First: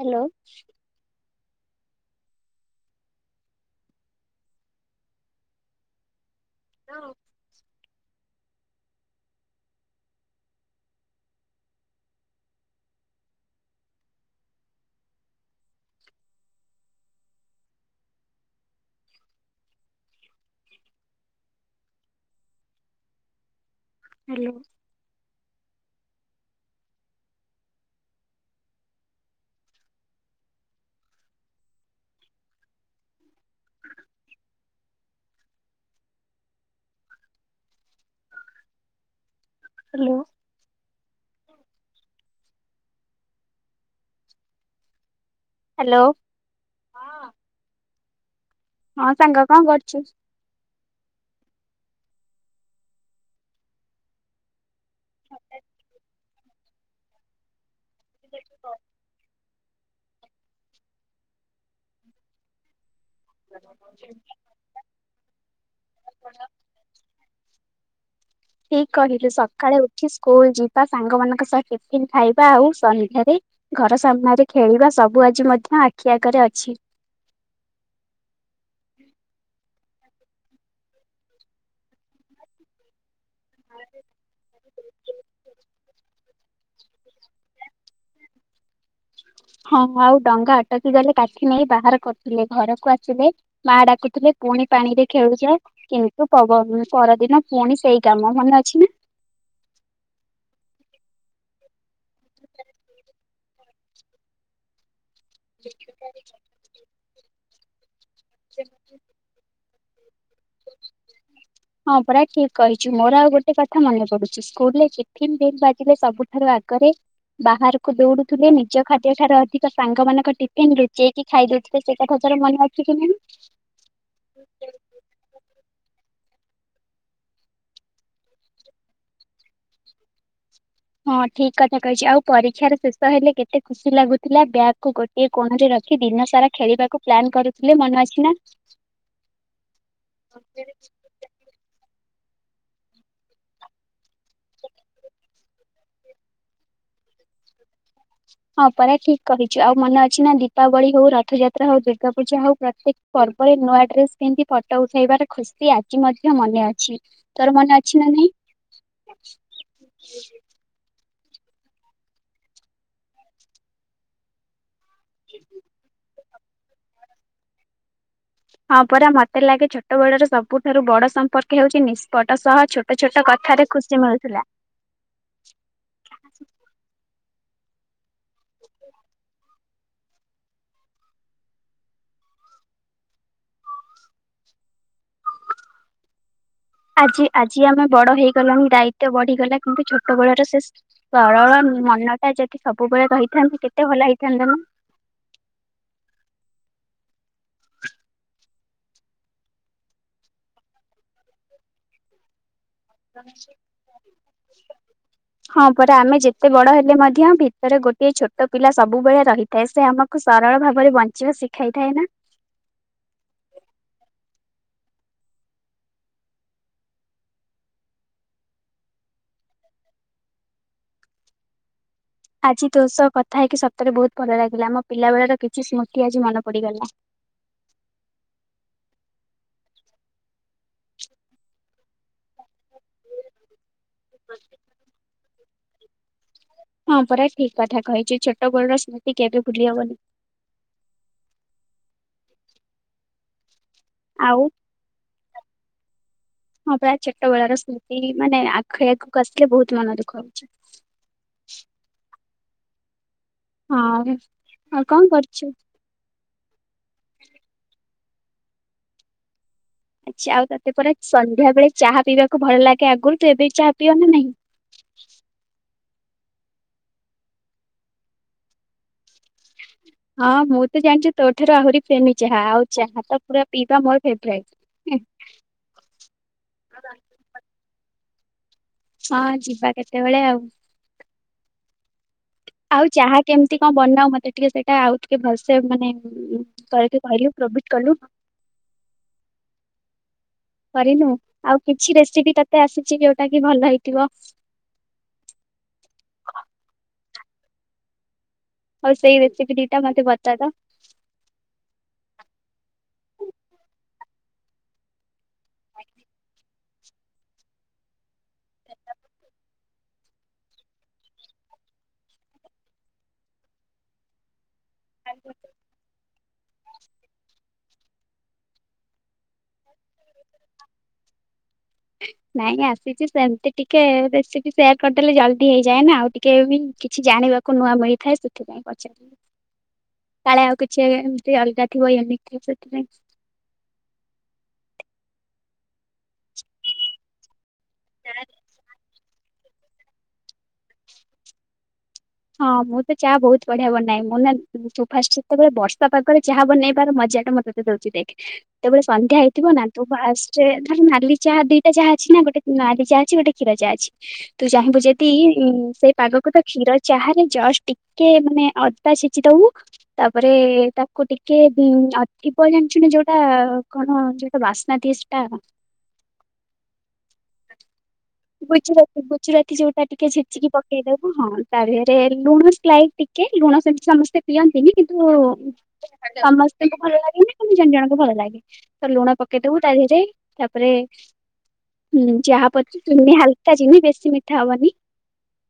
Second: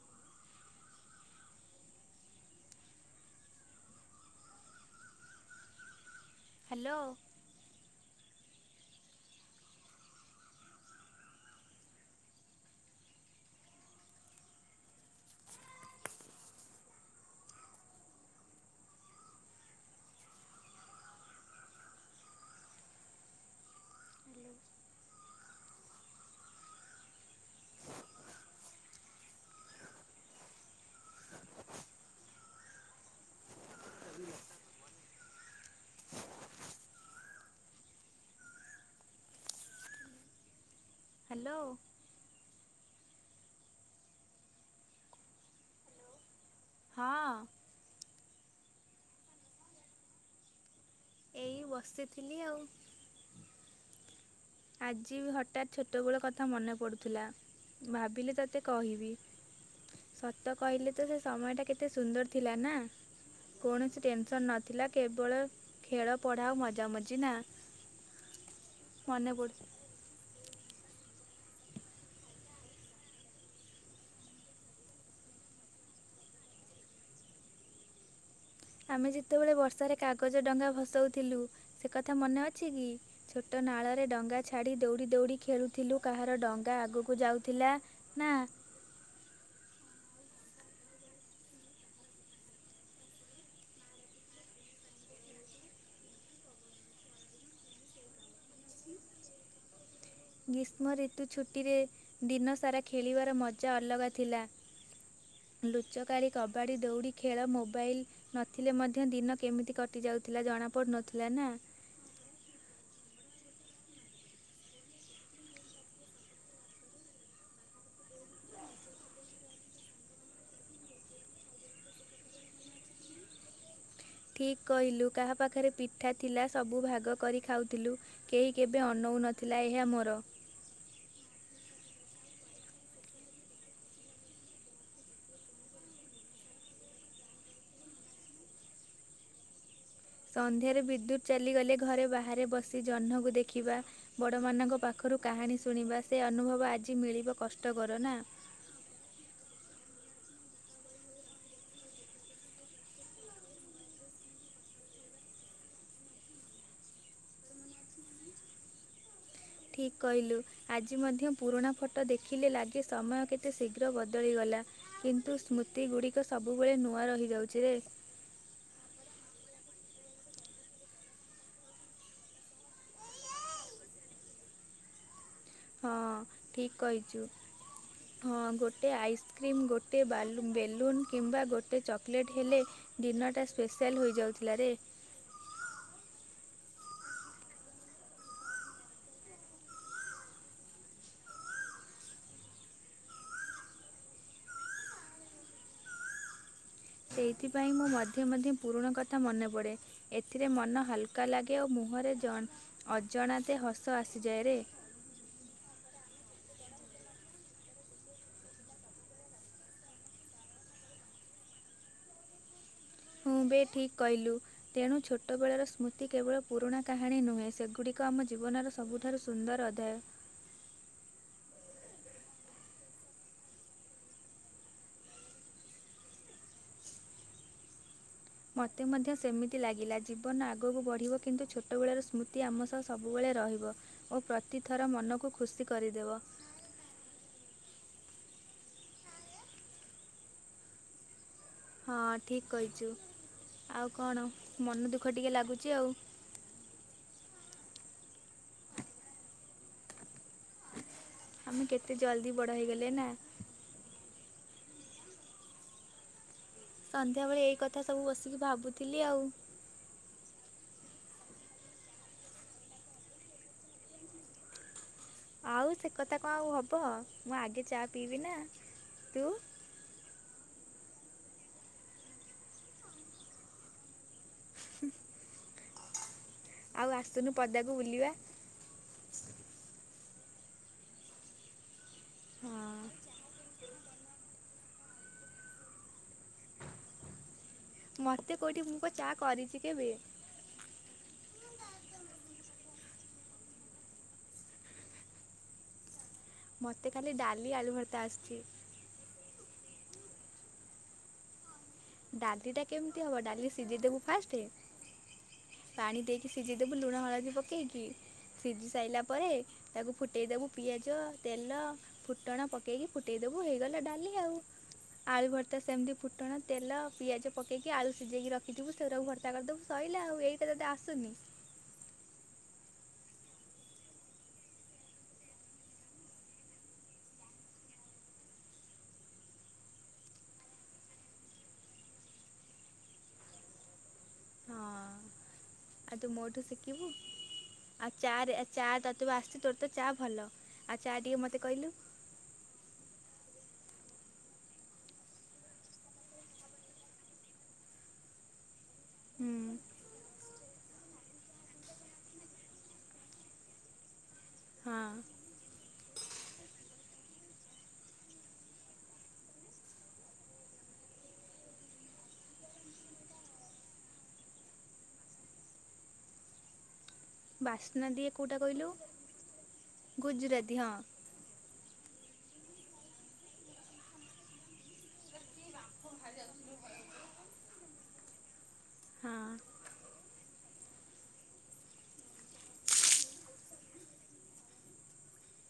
Hello. Hello. Hello. Hello. Hello. Hello. ହଁ। ହଁ ସାଙ୍ଗ କଣ କରୁଛୁ? ଏଇ ବସିଥିଲି ଆଉ। ଆଜି ବି ହଠାତ୍ ଛୋଟବେଳ କଥା ମନେ ପଡ଼ୁଥିଲା। ଭାବିଲି ତୋତେ କହିବି। ସତ କହିଲେ ତ ସେ ସମୟ ଟା କେତେ ସୁନ୍ଦର ଥିଲା ନା। କୌଣସି ଟେନସନ ନ ଥିଲା କେବଳ ଖେଳ ପଢ଼ା ଓ ମଜାମଜି ନା। ଠିକ କହିଲୁ ମନେ ପଡ଼ୁ ସକାଳେ ଉଠି ସ୍କୁଲ ଯିବା ସାଙ୍ଗମାନଙ୍କ ସହ ଟିଫନ୍ ଖାଇବା ଆଉ ସନ୍ଧ୍ୟାରେ ଘର ସାମ୍ନାରେ ଖେଳିବା ସବୁ ଆଜି ମଧ୍ୟ ଆଖି ଆଗରେ ଅଛି। ଆମେ ଯେତେବେଳେ ବର୍ଷାରେ କାଗଜ ଡଙ୍ଗା ଭସାଉଥିଲୁ ସେ କଥା ମନେ ଅଛି କି? ଛୋଟ ନାଳରେ ଡଙ୍ଗା ଛାଡ଼ି ଦୌଡ଼ି ଦୌଡ଼ି ଖେଳୁଥିଲୁ କାହାର ଡଙ୍ଗା ଆଗକୁ ଯାଉଥିଲା ନା ହଁ ଆଉ ଡଙ୍ଗା ଅଟକି ଗଲେ କାଠି ନେଇ ବାହାର କରିଥିଲେ ଘରକୁ ଆସିଲେ ମା ଡାକୁଥିଲେ ପୁଣି ପାଣି ରେ ଖେଳୁଛ କିନ୍ତୁ ପ ପରଦିନ ପୁଣି ସେଇ କାମ ମନେ ଅଛି ନା। ଗ୍ରୀଷ୍ମ ଋତୁ ଛୁଟିରେ ଦିନସାରା ଖେଳିବାର ମଜା ଅଲଗା ଥିଲା। ଲୁଚକାରୀ କବାଡ଼ି ଦୌଡ଼ି ଖେଳ ମୋବାଇଲ୍ ନଥିଲେ ମଧ୍ୟ ଦିନ କେମିତି କଟ କଟି ଯାଉଥିଲା ଜଣା ପଡ଼ୁନଥିଲା ନା? ହଁ ପୁରା ଠିକ କହିଛୁ ମୋର ଆଉ ଗୋଟେ କଥା ମନେ ପଡୁଛି। ସ୍କୁଲରେ ଟିଫିନ୍ ବେଲ୍ ବାଜିଲେ ସବୁଠାରୁ ଆଗରେ ବାହାର କୁ ଦୌଡୁଥିଲେ ନିଜ ଖାଦ୍ୟ ଠାରୁ ଅଧିକ ତ ସାଙ୍ଗମାନାନଙ୍କ ଟିଫିନ୍ ଲୁଚେଇକି ଖାଇଦଉଥିଲେ ସେଇଟା କଥା ମନେ ଅଛି କି ନାହିଁ? ଠିକ କହିଲୁ, କାହା ପାଖରେ ପିଠା ଥିଲା ସବୁ ଭାଗ କରି ଖାଉଥିଲୁ। କେହି କେବେ ଅନଉ ନଥିଲା ଏହା ମୋର। ହଁ ଠିକ କଥା କହିଛି ଆଉ ପରୀକ୍ଷାର ଶେଷ ହେଲେ କେତେ ଖୁସି ଲାଗୁଥିଲା ବ୍ୟାଗକୁ ଗୋ ଇ କୋଣରେ ରଖି ଦିନ ସାରା ଖେଳିବାକୁ ପ୍ଲାନ୍ କରୁଥିଲେ ମନେ ଅଛି ନା? ସନ୍ଧ୍ୟାରେ ବିଦ୍ୟୁତ୍ ଚାଲିଗଲେ ଘରେ ବାହାରେ ବସି ଜହ୍ନକୁ ଦେଖିବା। ବଡ଼ମାନଙ୍କ ପାଖରୁ କାହାଣୀ ଶୁଣିବା ସେ ଅନୁଭବ ଆଜି ମିଳିବ କଷ୍ଟକର ନା? ହଁ ପରା ଠିକ କହିଛୁ ଆଉ ମନେ ଅଛି ନା ଦୀପାବଳି ହଉ ରଥଯାତ୍ରା ହଉ ଦୁର୍ଗା ପୂଜା ହଉ ପ୍ରତ୍ୟେକ- ପର୍ବରେ ନୂଆ ଡ୍ରେସ ପିନ୍ଧି ଫଟୋ ଉଠେଇବାର ଖୁସି ଆଜି ମଧ୍ୟ ମନେ ଅଛି। ତୋର ମନେ ଅଛି ନା ନାଇଁ? ଠିକ କହିଲୁ। ଆଜି ମଧ୍ୟ ପୁରୁଣା ଫଟୋ ଦେଖିଲେ ଲାଗେ ସମୟ କେତେ ଶୀଘ୍ର ବଦଳିଗଲା। କିନ୍ତୁ ସ୍ମୃତି ଗୁଡ଼ିକ ସବୁବେଳେ ନୂଆ ରହିଯାଉଛି ରେ। ହଁ ପରା ମତେ ଲାଗେ ଛୋଟବେଳର ସବୁଠାରୁ ବଡ ସମ୍ପର୍କ ହେଉଛି ନିଷ୍ପଟ ସହ ଛୋଟ ଛୋଟ କଥାରେ ଖୁସି ମିଳୁଥିଲା। ହଁ ଠିକ କହିଛୁ। ହଁ ଗୋଟେ ଆଇସ୍କ୍ରିମ୍ ଗୋଟେ ବେଲୁନ୍ କିମ୍ବା ଗୋଟେ ଚକୋଲେଟ୍ ହେଲେ- ଦିନ ଟା ସ୍ପେଶାଲ ହେଯାଉଥିଲା ରେ। ଆଜି ଆଜି ଆମେ ବଡ ହେଇଗଲଣି ଦାୟିତ୍ୱ ବଢିଗଲା କିନ୍ତୁ ଛୋଟ ବେଳର ସେ- ସରଳ ମନଟା ଯଦି ସବୁବେଳେ ରହିଥାନ୍ତେ କେତେ ଭଲ ହେଇଥାନ୍ତାନା? ସେଇଥିପାଇଁ ମୁଁ ମଧ୍ୟ ମଧ୍ୟ ପୁରୁଣା କଥା ମନେ ପଡ଼େ। ଏଥିରେ ମନ ହାଲକା ଲାଗେ ଓ ମୁହଁରେ ଜନ୍ ନା। ଅଜଣାତେ ହସ ଆସିଯାଏରେ। ହଁ ପରା ଆମେ ଯେତେ ବଡ଼ ହେଲେମଧ୍ୟ ଭିତରେ ଗୋଟଏ ଛୋଟପିଲା ସବୁବେଳେ ରହି ତେସେ ଆମକୁ ସରଳ ଭାବରେ ବଞ୍ଚିବା ଶିଖାଇଥାଏ ନା? ହଁବେ ଠିକ୍ କହିଲୁ। ତେଣୁ ଛୋଟବେଳର ସ୍ମୃତି କେବଳ ପୁରୁଣା କାହାଣୀ ନୁହେଁ ସେଗୁଡ଼ିକ ଆମ ଜୀବନର ସବୁଠାରୁ ସୁନ୍ଦର ଅଧ୍ୟାୟ। ଆଜି ତୋଷକଥା ହେଇକି ସତରେ ବହୁତ୍ ଭଲ ଲାଗିଲା ଆମପିଲା ବେଳର କିଛି ସ୍ମୃତି ଆଜି ମନ ପଡ଼ିଗଲା। ମତେ ମଧ୍ୟ ସେମିତି ଲାଗିଲା ଜୀବନ ଆଗକୁ ବଢ଼ିବ କିନ୍ତୁ ଛୋଟବେଳେର ସ୍ମୃତି ଆମ ତ ସବୁବେଳେ ରହିବ ଓ ପ୍ରତିଥର ମନକୁ ଖୁସି କରିଦେବ। ହଁ ପରା ଠିକ୍ କଥା କହିଚୁ ଛୋଟ ବୋଳର ସ୍ମୃତି କେବେ ଭୁଲି ହବନି। ହଁ ଠିକ୍ କହିଚୁ ଆଉ କଣ ମନ ଦୁଃଖ ଟିକେ ଲାଗୁଚି ଆଉ। ହଁ ପରା ଛୋଟ ବେଳାର ସ୍ମୃତି ମାନେ ଆଖେଇ ଆଗକୁ ଆସିଲେ ବହୁତ୍ ମନ ଦୁଃଖ ହଉଚି। ଆମେ କେତେ ଜଲ୍ଦି ବଡ଼ ହେଇଗଲେନା? ହଁ ଆଉ କଣ କରୁଚୁ? ସନ୍ଧ୍ୟାବେଳେ ଏଇ କଥା ସବୁ ବସିକି ଭାବୁଥିଲି ଆଉ। ଆଚ୍ଛା ଆଉ ତତେ ପରା ସନ୍ଧ୍ୟା ବେଳେ ଚାହା ପିଇବାକୁ ଭଲ ଲାଗେ ଆଗରୁ ତୁଏବେ ଚାହା ପିଅନା ନାହିଁ? ଆଉ ସେକଥା କଣ ଆଉ ହବ ମୁଁ ଆଗେ ଚା ପିଇବିନା ତୁ? ହଁ ମୁଁତ ଜାଣିଚୁ ତୋଠାରୁ ଆହୁରି ପ୍ରେମୀ ଚାହା ଆଉ ଚାହାତ ପୁରା ପିଇବା ମୋର ଫେବରାଇଟ୍। ଆଉ ଆସୁନୁ ପଦାକୁ ବୁଲିବା? ହଁ ଯିବା କେତେବେଳେ ଆଉ। ହଁ ଆଉ ଚାହା କେମିତି କଣ ବନାଉ ମତେ ଟିକେ ସେଇଟା ଆଉ ଟିକେ ଭଲସେ ମାନେ କହିଲୁ କହିଲୁ ପ୍ରଭି ମୋତେ କଉଁଠି ମୁପା ଚା କରିଚି କେବେ? କରିନୁ ଆଉ କିଛି ରେସିପି ତତେ ଆସିଛି ଯୋଉଟାକି ଭଲ ହେଇଥିବ? ମୋତେ ଖାଲି ଡାଲି ଆଳୁ ଭର୍ତ୍ତା ଆସିୁଛି। ହଉ ସେଇ ରେସିପି ଦିଟା ମତେ ବତାତ? ଡ଼ାଲିଟା କେମିତି ହବ ଡ଼ାଲି ସିଝେଇ ଦେବୁ ଫାଷ୍ଟେ ପାଣି ଦେଇକି ସି ଜେଇଦବୁ ଲୁଣ ହଳଦୀ ପକେଇକିି ସିଝି ସାରିଲା ପରେ ତାକୁ ଫୁଟେଇ ଦବୁ ପିଆଜ ତେଲ ଫୁଟଣ ପକେଇକି ଫୁଟେଇଦବୁ ହେଇଗଲା ଡ଼ାଲି ଆଉ ଆଳୁ ଭର୍ତା ସେମିତି ଫୁଟଣ ତେଲ ଆଉ ପିଆଜ ପକେଇକି ଆଳୁ ସିଝେଇକି ରଖିଥିବୁ ସେଗୁଡ଼ାକୁ ଭର୍ତା କରିଦେବୁ ସଇଲା ଆଉ ଏଇଟା ତତେ ଆସୁନି? ନାଇଁ ଆସିଛି ସେମିତି ଟିକେ ରେସିପି ସେୟାର କରିଦେଲେ ଜଲ୍ଦି ହେଇଯାଏ ନା ଆଉ ଟିକେବି କିଛି ଜାଣିବାକୁ ନୂଆ ମିଳିଥାଏ ସେଥିପାଇଁ ପଚାରିଲି। କାଳେ ଆଉ କିଛି ଏମିତି ଅଲଗା ଥିବ ୟୁନିକ୍ ଥିବ ସେଥିପାଇଁ। ହଁ ଆଉତୁ ମୋଠୁ ସିକିବୁ? ଆଉ ଚାରେ ଚା ତୋତେପା ଆସୁଚି ତୋରତ ଚା ଭଲ ଆଉ ଚା ଟିକିଏ ମୋତେ କହିଲୁ? ହଁ ମୁଁତ ଚାହା ବହୁତ୍ ବଢ଼ିଆ ବନାଏ ମୁଁନା ସୋ ଫାଷ୍ଟେ ଯେତେବେଳେ ବର୍ଷା ପାଗରେ ଚାହା ବନେଇବାର ମଜାଟା ମତେ ଶିଖେଇ ଦେଉଛି ଦେଖ ଯେତେବେଳେ ସନ୍ଧ୍ୟା ହେଇଥିବ ହୁଁ ନା ତୁ ଫାଷ୍ଟେ ଧର ନାଲି ଚାହା ଦିଟା ଚାହା ଅଛିନା ଗୋଟେ ନାଲି ଚାହା ଅଛି ଗୋଟେ କ୍ଷୀର ଚାହା ଅଛି। ତୁ ଚାହିଁବୁ ହଁ ଯଦି ଉ ସେଇ ପାଗକୁତ କ୍ଷୀର ଚାହାରେ ଜଷ୍ଟ ଟିକେ ମାନେ ଅଦା ଛେଚିଦବୁ ତାପରେ ତାକୁ ଟିକେ ଅ ଥିଦ ଜାଣିଚୁନା ଯୋଉଟା କଣ ଯ ବାସ୍ନା ଦିଏ ସେଟା ବାସ୍ନା ଦିଏ କେଉଁଟା କହିଲୁ ଗୁଜୁରାତି ଗୁଜୁରାତି ଯୋଉଟା ଟିକେ ଛେଚିକି ଗୁଜୁରାତି ହଁ ପକେଇଦବୁ। ହଁ ତା ଦିହରେ ଲୁଣ ସ୍ଲାଇଟ୍ ଟିକେ ଲୁଣ ସେମିତି ସମସ୍ତେ ପିଅନ୍ତିନି କିନ୍ତୁ ସମସ୍ତଙ୍କୁ ଭଲ ଲାଗେନି କିନ୍ତୁ ଜଣ ଜଣଙ୍କୁ ଭଲ ଲାଗେ ତ ଲୁଣ ହଁ ପକେଇଦବୁ ତା ଦେହରେ ତାପରେ ଚାହା ପତି ଚିନି ହାଲୁକା ଚିନି ବେଶୀ ମିଠା ହବନି।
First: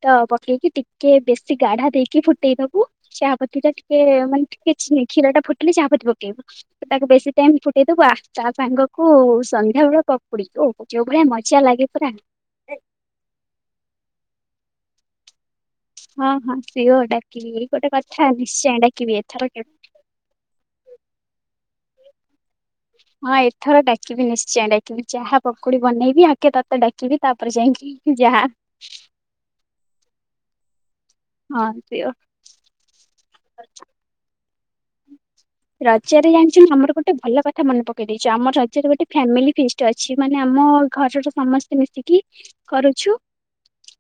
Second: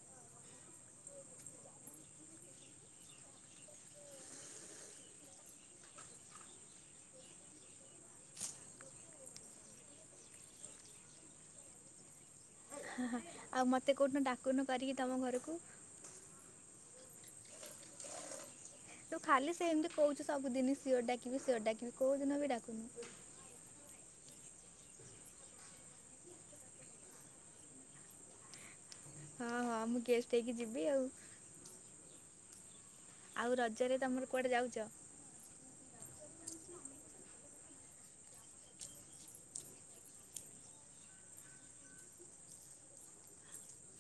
ତ ପକେଇକି ଟିକେ ବେଶୀ ଗାଢା ଦେଇକି ଫୁଟେଇଦବୁ। ଚାହାପତି ଟା ଟିକେ ମାନେ ଟିକେ କ୍ଷୀର ଟା ଫୁଟିଲେ ଚାହାପତି ପକେଇବୁ। ତାକୁ ବେଶୀ ଟାଇମ ଫୁଟେଇଦବୁ ଆଃ ତା ସାଙ୍ଗକୁ ସନ୍ଧ୍ୟାବେଳେ ପକୁଡି ଓହୋଃ ଯୋଉ ଭଳିଆ ମଜା ଲାଗେ ପୁରା। [inaudible] ଆଉ ମତେ କୋଉଦିନ ଡାକୁନୁ କରିକି ତମ ଘରକୁ। ହଁ ହଁ ସିଓର ଡାକିବି ଏଇ ଗୋଟେ କଥା ନିଶ୍ଚୟ ଡାକି ତୁ ଖାଲି ସେମିତି କହୁଛୁ ସବୁଦିନି ସିଓର ଡାକିବି ସିଓର ଡାକିବି କୋଉ ଦିନ ବି ଡାକୁନୁ। ହଁ ଏଥର ଡାକିବି ନିଶ୍ଚୟ ଡାକିବି ଚାହା ପକୁଡ଼ି ବନେଇବି, ଆଗ ତତେ ଡାକିବି ତାପରେ ଯାଇକି ଯାହା। ହଁ ହଁ ମୁଁ ଗେଷ୍ଟ୍ ହେଇକି ଯିବି ଆଉ। ହଁ ଆସିବ। ଆଉ ରଜରେ ତମର କୁଆଡ଼େ ଯାଉଛ? ରଜରେ ଜାଣିଛୁ ଆମର ଗୋଟେ ଭଲ କଥା ମନେ ପକେଇ ଦେଇଛୁ ଆମର ରଜରେ ଗୋଟେ ଫ୍ୟାମିଲି ଫିଷ୍ଟ୍ ଅଛି ମାନେ ଆମ ଘରର ସମସ୍ତେ ମିଶିକି କରୁଛୁ।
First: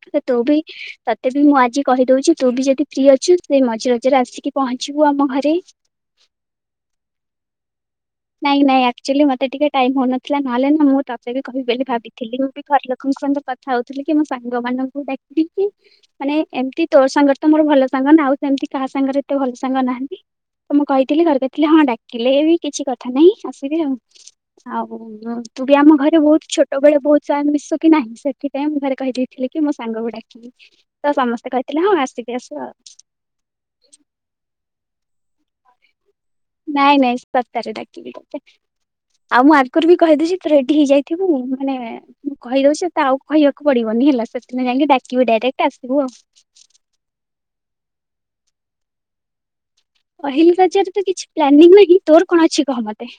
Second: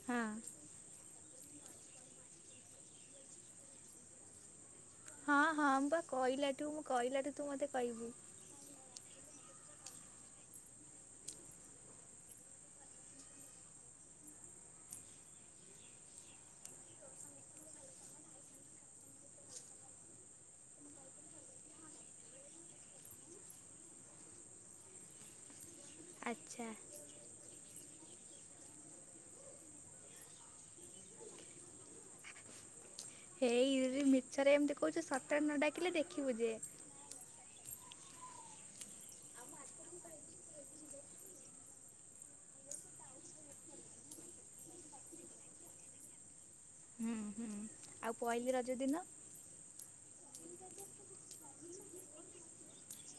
ହଁ ତୁ ବି ତତେ ବି ମୁଁ ଆଜି କହିଦଉଛି ତୁ ବି ଯଦି ଫ୍ରି ଅଛୁ ସେ ମଝି ରଜରେ ଆସିକି ପହଞ୍ଚିବୁ ଆମ ହଁ ଘରେ ହଁ ମୁଁ ପା କହିଲାଠୁ ମୁଁ କହିଲାଠୁ ତୁ ମତେ କହିବୁ। ନାଇଁ ନାଇଁ ଆକ୍ଚୁଆଲି ମତେ ଟିକେ ଟାଇମ ହଉନଥିଲା ନହେଲେ ନା ମୁଁ ତତେ ବି କହି ବୋଲି ଭାବଥିଲି। ମୁଁ ବି ଘର ଲୋକଙ୍କ ସହିତ ହଉଥିଲି କି ମୋ ସାଙ୍ଗ ମାନଙ୍କୁ ଡାକିକି ମାନେ ଏମିତି ତୋ ସାଙ୍ଗରେ ତ ମୋର ଭଲ ସାଙ୍ଗ ନା ଆଉ ସେମିତି କାହା ସାଙ୍ଗରେ ଏତେ ଭଲ ସାଙ୍ଗ ନାହାନ୍ତି। ତ ମୁଁ କହିଥିଲି ଘର କହିଥିଲେ ହଁ ଡାକିଲେ ବି କିଛି କଥା କଥା ନାଇଁ ଆସିବେ ଆଉ। ଆଉ ତୁ ବି ଆମ ଘରେ ବହୁତ ଆଚ୍ଛା ଛୋଟବେଳେ ବହୁତ ମିଶୁ କି ନାହିଁ ସେଥିପାଇଁ ମୁଁ ଘରେ କହିଦେଇଥିଲି କି ମୋ ସାଙ୍ଗକୁ ଡାକିବି। ତ ସମସ୍ତେ କହିଥିଲେ ହଁ ଆସିକି ଆସିବ ଆଉ। ହେଇ ଯଦି ମିଛରେ ଏମିତି କହୁଛୁ ସତରେ ନ ଡାକିଲେ ଦେଖିବୁ ଯେ। ନାଇଁ ନାଇଁ ସତରେ ଡାକିବି ତତେ। ଆଉ ମୁଁ ଆଗୁରୁ ବି କହିଦେଇଛି ତୁ ରେଡ଼ି ହେଇଯାଇଥିବୁ ମାନେ ମୁଁ କହିଦଉଛି ତତେ ଆଉ କହିବାକୁ ପଡିବନି ହେଲା ସେଦିନ ଯାଇକି ଡାକିବି ଡାଇରେକ୍ଟ ଆସିବୁ ଆଉ। ହୁଁ ହୁଁ। ଆଉ ପହଲିି ରଜ ଦିନ? ପହିଲି ଗଜରେ ତ କିଛି ପ୍ଲାନିଂ ନାହିଁ। ତୋର କଣ ଅଛି କହ ମତେ?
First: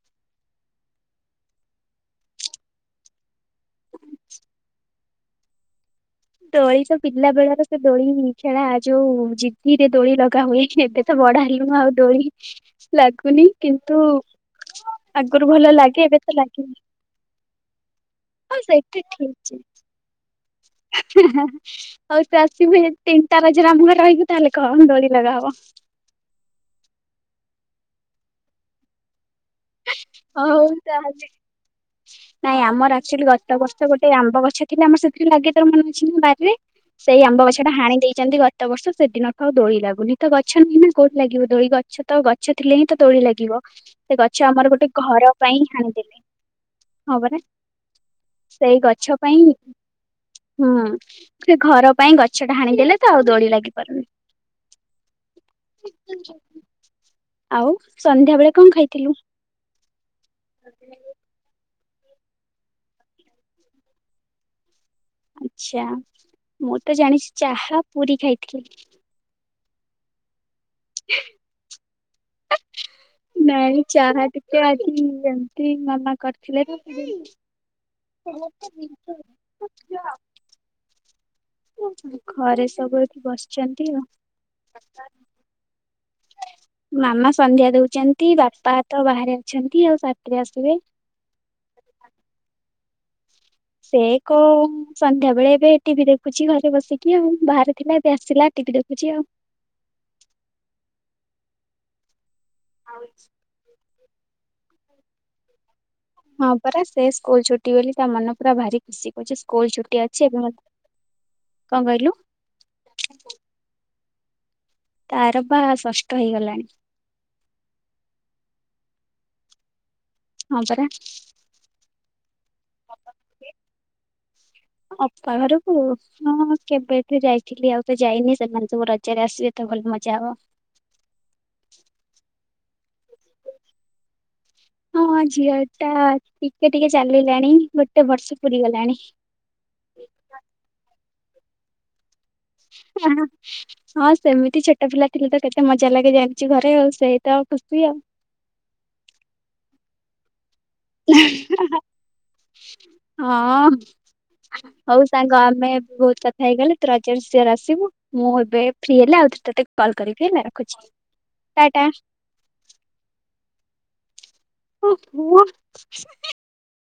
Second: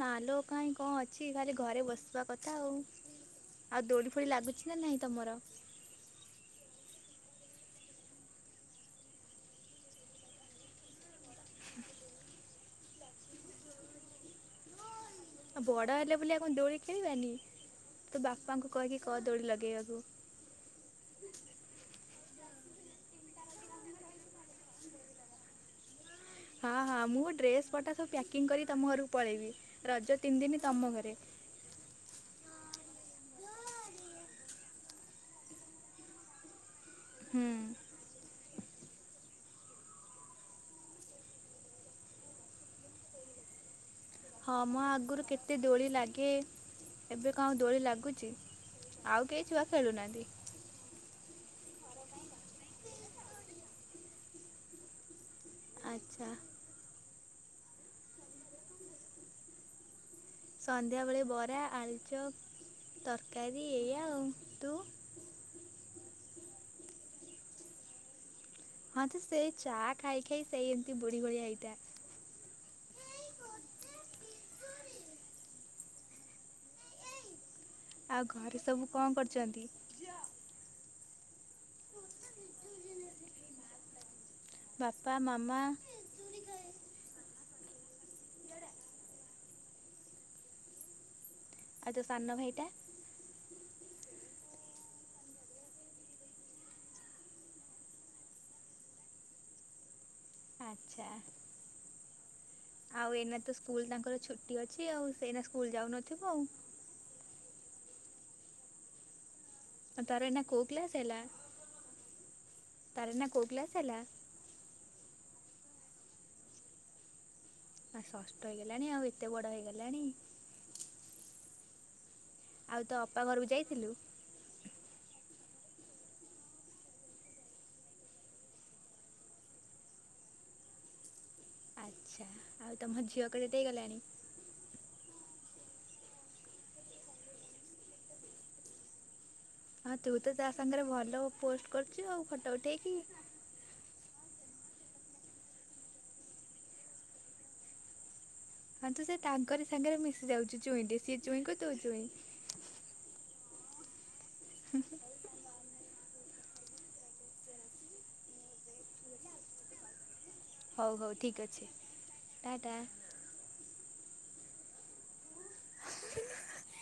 ନା ଲୋ କାହିଁ କଣ ଅଛି ଖାଲି ଘରେ ବସିବା କଥା ଆଉ। ଆଉ ଦୋଳି ଫୋଳି ଲାଗୁଛି ନା ନାଇଁ ତମର? ଦୋଳି ପିଲା ବେଳାର ସେ ଦୋଳି ଖେଳା ଯୋଉ ଜିଦି ରେ ଦୋଳି ଲଗା ହୁଏ ଏବେ ତ ବଡ଼ ହେଲୁଣୁ ଆଉ ଦୋଳି ଲାଗୁନି। କିନ୍ତୁ ଆଗରୁ ଆଉ ଭଲ ବଡ଼ ଲାଗେ ଏବେ ହେଲେ ତ ବୋଲି ଆଉ କଣ ଲାଗେନି ଦୋଳି ଖେଳିବା ନି? ତୁ ହଁ ବାପାଙ୍କୁ କହିକି ସେଇଟା କହ ଠିକ ଦୋଳି ଅଛି। ଲଗେଇବାକୁ। [inaudible] ହଉ ତୁ ଆସିବୁ ଯଦି ତିନିଟା ରଜରେ ଆମ ଘରେ ରହିବୁ ତାହେଲେ କହ ଦୋଳି ଲଗା ହବ। ହଁ ହଁ ମୁଁ ଡ୍ରେସ ପଟା ସବୁ ପ୍ୟାକିଂ କରିିକ ତମ ଘରକୁ ପଳେଇବି। ରଜ ତିନି ଦିନ ହଉ ତମ ତାହେଲେ ଘରେ। [inaudible] ନାଇଁ ଆମର ଆକ୍ଚୁଆଲି ଗତ ବର୍ଷ ଗୋଟେ ଆମ୍ବ ଗଛ ଥିଲା ଆମର ସେଥିରେ ଲାଗେ ତୋର ମନେ ଅଛି ନା ବାରିରେ? ସେଇ ଆମ୍ବ ହୁଁ ଗଛ ଟା ହାଣି ଦେଇଛନ୍ତି ଗତ ବର୍ଷ। ସେଦିନ ଠୁ ଆଉ ଦୋଳି ଲାଗୁନି ତ ଗଛ ନାହିଁ ନା କୋଉଠି ଲାଗିବ ଦୋଳି? ଗଛ ଗଛ ତ ଗଛ ଥିଲେ ହିଁ ତ ଦୋଳି ଲାଗିବ। ସେ ଗଛ ହଁ ଆମର ମ ଗୋଟେ ଆଗରୁ ଘର କେତେ ପାଇଁ ଦୋଳି ହାଣିଦେଲେ ଲାଗେ। ହଁ ଏବେ ପରା କଣ ଆଉ ଦୋଳି ଲାଗୁଛି ସେଇ ଗଛ ଆଉ ପାଇଁ କେହି ଛୁଆ ଖେଳୁନାହାନ୍ତି। ହୁଁ ସେ ଘର ପାଇଁ ଗଛ ଟା ହାଣିଦେଲେ ତ ଆଉ ଦୋଳି ଲାଗିପାରୁନି। [inaudible] ଆଚ୍ଛା। ଆଉ ସନ୍ଧ୍ୟାବେେଳେ କଣ ଖାଇଥିଲୁ। ସନ୍ଧ୍ୟାବେଳେ ବରା ଆଳୁଚପ ତରକାରୀ ଏଇଆା ଆଉ ତୁ। ଆଛା ମୁଁ ତ ଜାଣିଛି ଚାହା ପୁରୀ ଖାଇଥିଲି। ହଁ ତୁ ସେଇ ଚା ଖାଇ ଖାଇ ସେଇ ଏମିତି ବୁଢି ଭଳିଆ ହେଇଥା। ନାଇଁ ଚାହା ଟିକେ ଆଜି ଏମିତି ମାମା କରିଥିଲେ ପି [inaudible] ଆଉ ଘରେ ସବୁ କଣ କରୁଛନ୍ତି। ଘରେ ସବୁ ଏଇଠି ବସିଛନ୍ତି ଆଉ। ବାପା ମାମା ମାମା ସନ୍ଧ୍ୟା ଦଉଛନ୍ତି ବାପା ତ ବାହାରେ ଅଛନ୍ତି ଆଉ ସାତିରେ ଆସିବେ। ଆଉ ତୋ ସାନ ଭାଇଟା। ସେ କୋଉ ସନ୍ଧ୍ୟାବେେଳେ ଏବେ ଟିଭି ଦେଖୁଛି ଘରେ ବସିକି ଆଉ ବାହାରେ ଥିଲା ଏବେ ଆସିଲା ଟିଭି ଦେଖୁଛି ଆଉ। ଆଚ୍ଛା। ଆଉ ଏଇନା ତ ସ୍କୁଲ ତାଙ୍କର ଛୁଟି ଅଛି ଆଉ ସେ ଏଇନା ସ୍କୁଲ ଯାଉନଥିବ ଆଉ। ହଁ ପରା ସେ ସ୍କୁଲ ଛୁଟି ବୋଲି ତା ମନ ପୁରା ଭାରି ଖୁସି କହୁଚି ତାର ଏନା କୋଉ କ୍ଲାସ୍ ହେଲା କଣ କହିଲୁ ତାର ଏନା କୋଉ କ୍ଲାସ୍ ହେଲା। ତାର ବା ସଷ୍ଟ ହେଇଗଲାଣି। ଆ ଷଷ୍ଠ ହେଇଗଲାଣି ଆଉ ଏତେ ବଡ ହେଇଗଲାଣି। ହଁ ପରା। ଆଉ ତୋ ଅପା ଘରକୁ ଯାଇଥିଲୁ। ଅପା ଘରକୁ ହଁ କେବେଠୁ ଯାଇଥିଲି ଆଉ ତ ଯାଇନି ସେମାନେ ସବୁ ରଜରେ ଆସିବେ ତ ଭଲ ମଜା ହବ। ଆଚ୍ଛା ଆଉ ତୁମ ଝିଅ କେଡୁଟେ ହେଇଗଲାଣି। ହଁ ଝିଅ ଟା ଟିକେ ଟିକେ ଚାଲିଲାଣି ଗୋଟେ ବର୍ଷ ପୁରି ଗଲାଣି। ହଁ ତୁ ତ ତା ସାଙ୍ଗରେ ଭଲ ଉ ପୋଷ୍ଟ କରୁଛୁ ଆଉ ଫଟୋ ଉଠେଇକି। ହଁ ସେମିତି ଛୋଟ ପିଲା ଥିଲେ ତ କେତେ ମଜା ଲାଗେ ଯାଣିଚୁ ଘରେ ଆଉ ସେଇ ତ ଆଉ ଖୁସି ଆଉ। ହଁ ତୁ ସେ ତାଙ୍କରି ସାଙ୍ଗରେ ମିଶି ଯାଉଚୁ ଚୁଇଁଟିଏ ସିଏ ଚୁଇଁ ତୁ ଚୁଇଁ। ହଁ ହଉ ସାଙ୍ଗ ଆମେ ବହୁତ କଥା ହେଇଗଲେ ତୁ ରଜରେ ସିଓର ଆସିବୁ ମୁଁ ଏବେ ଫ୍ରି ହେଲେ ଆଉଥରେ ତୋତେ କଲ୍ କରିବି ହେଲା। ରଖୁଛି ହଉ ହଉ ଠିକ୍ ଅଛି ଟା ଟା ଟା। ଓ ହୋ।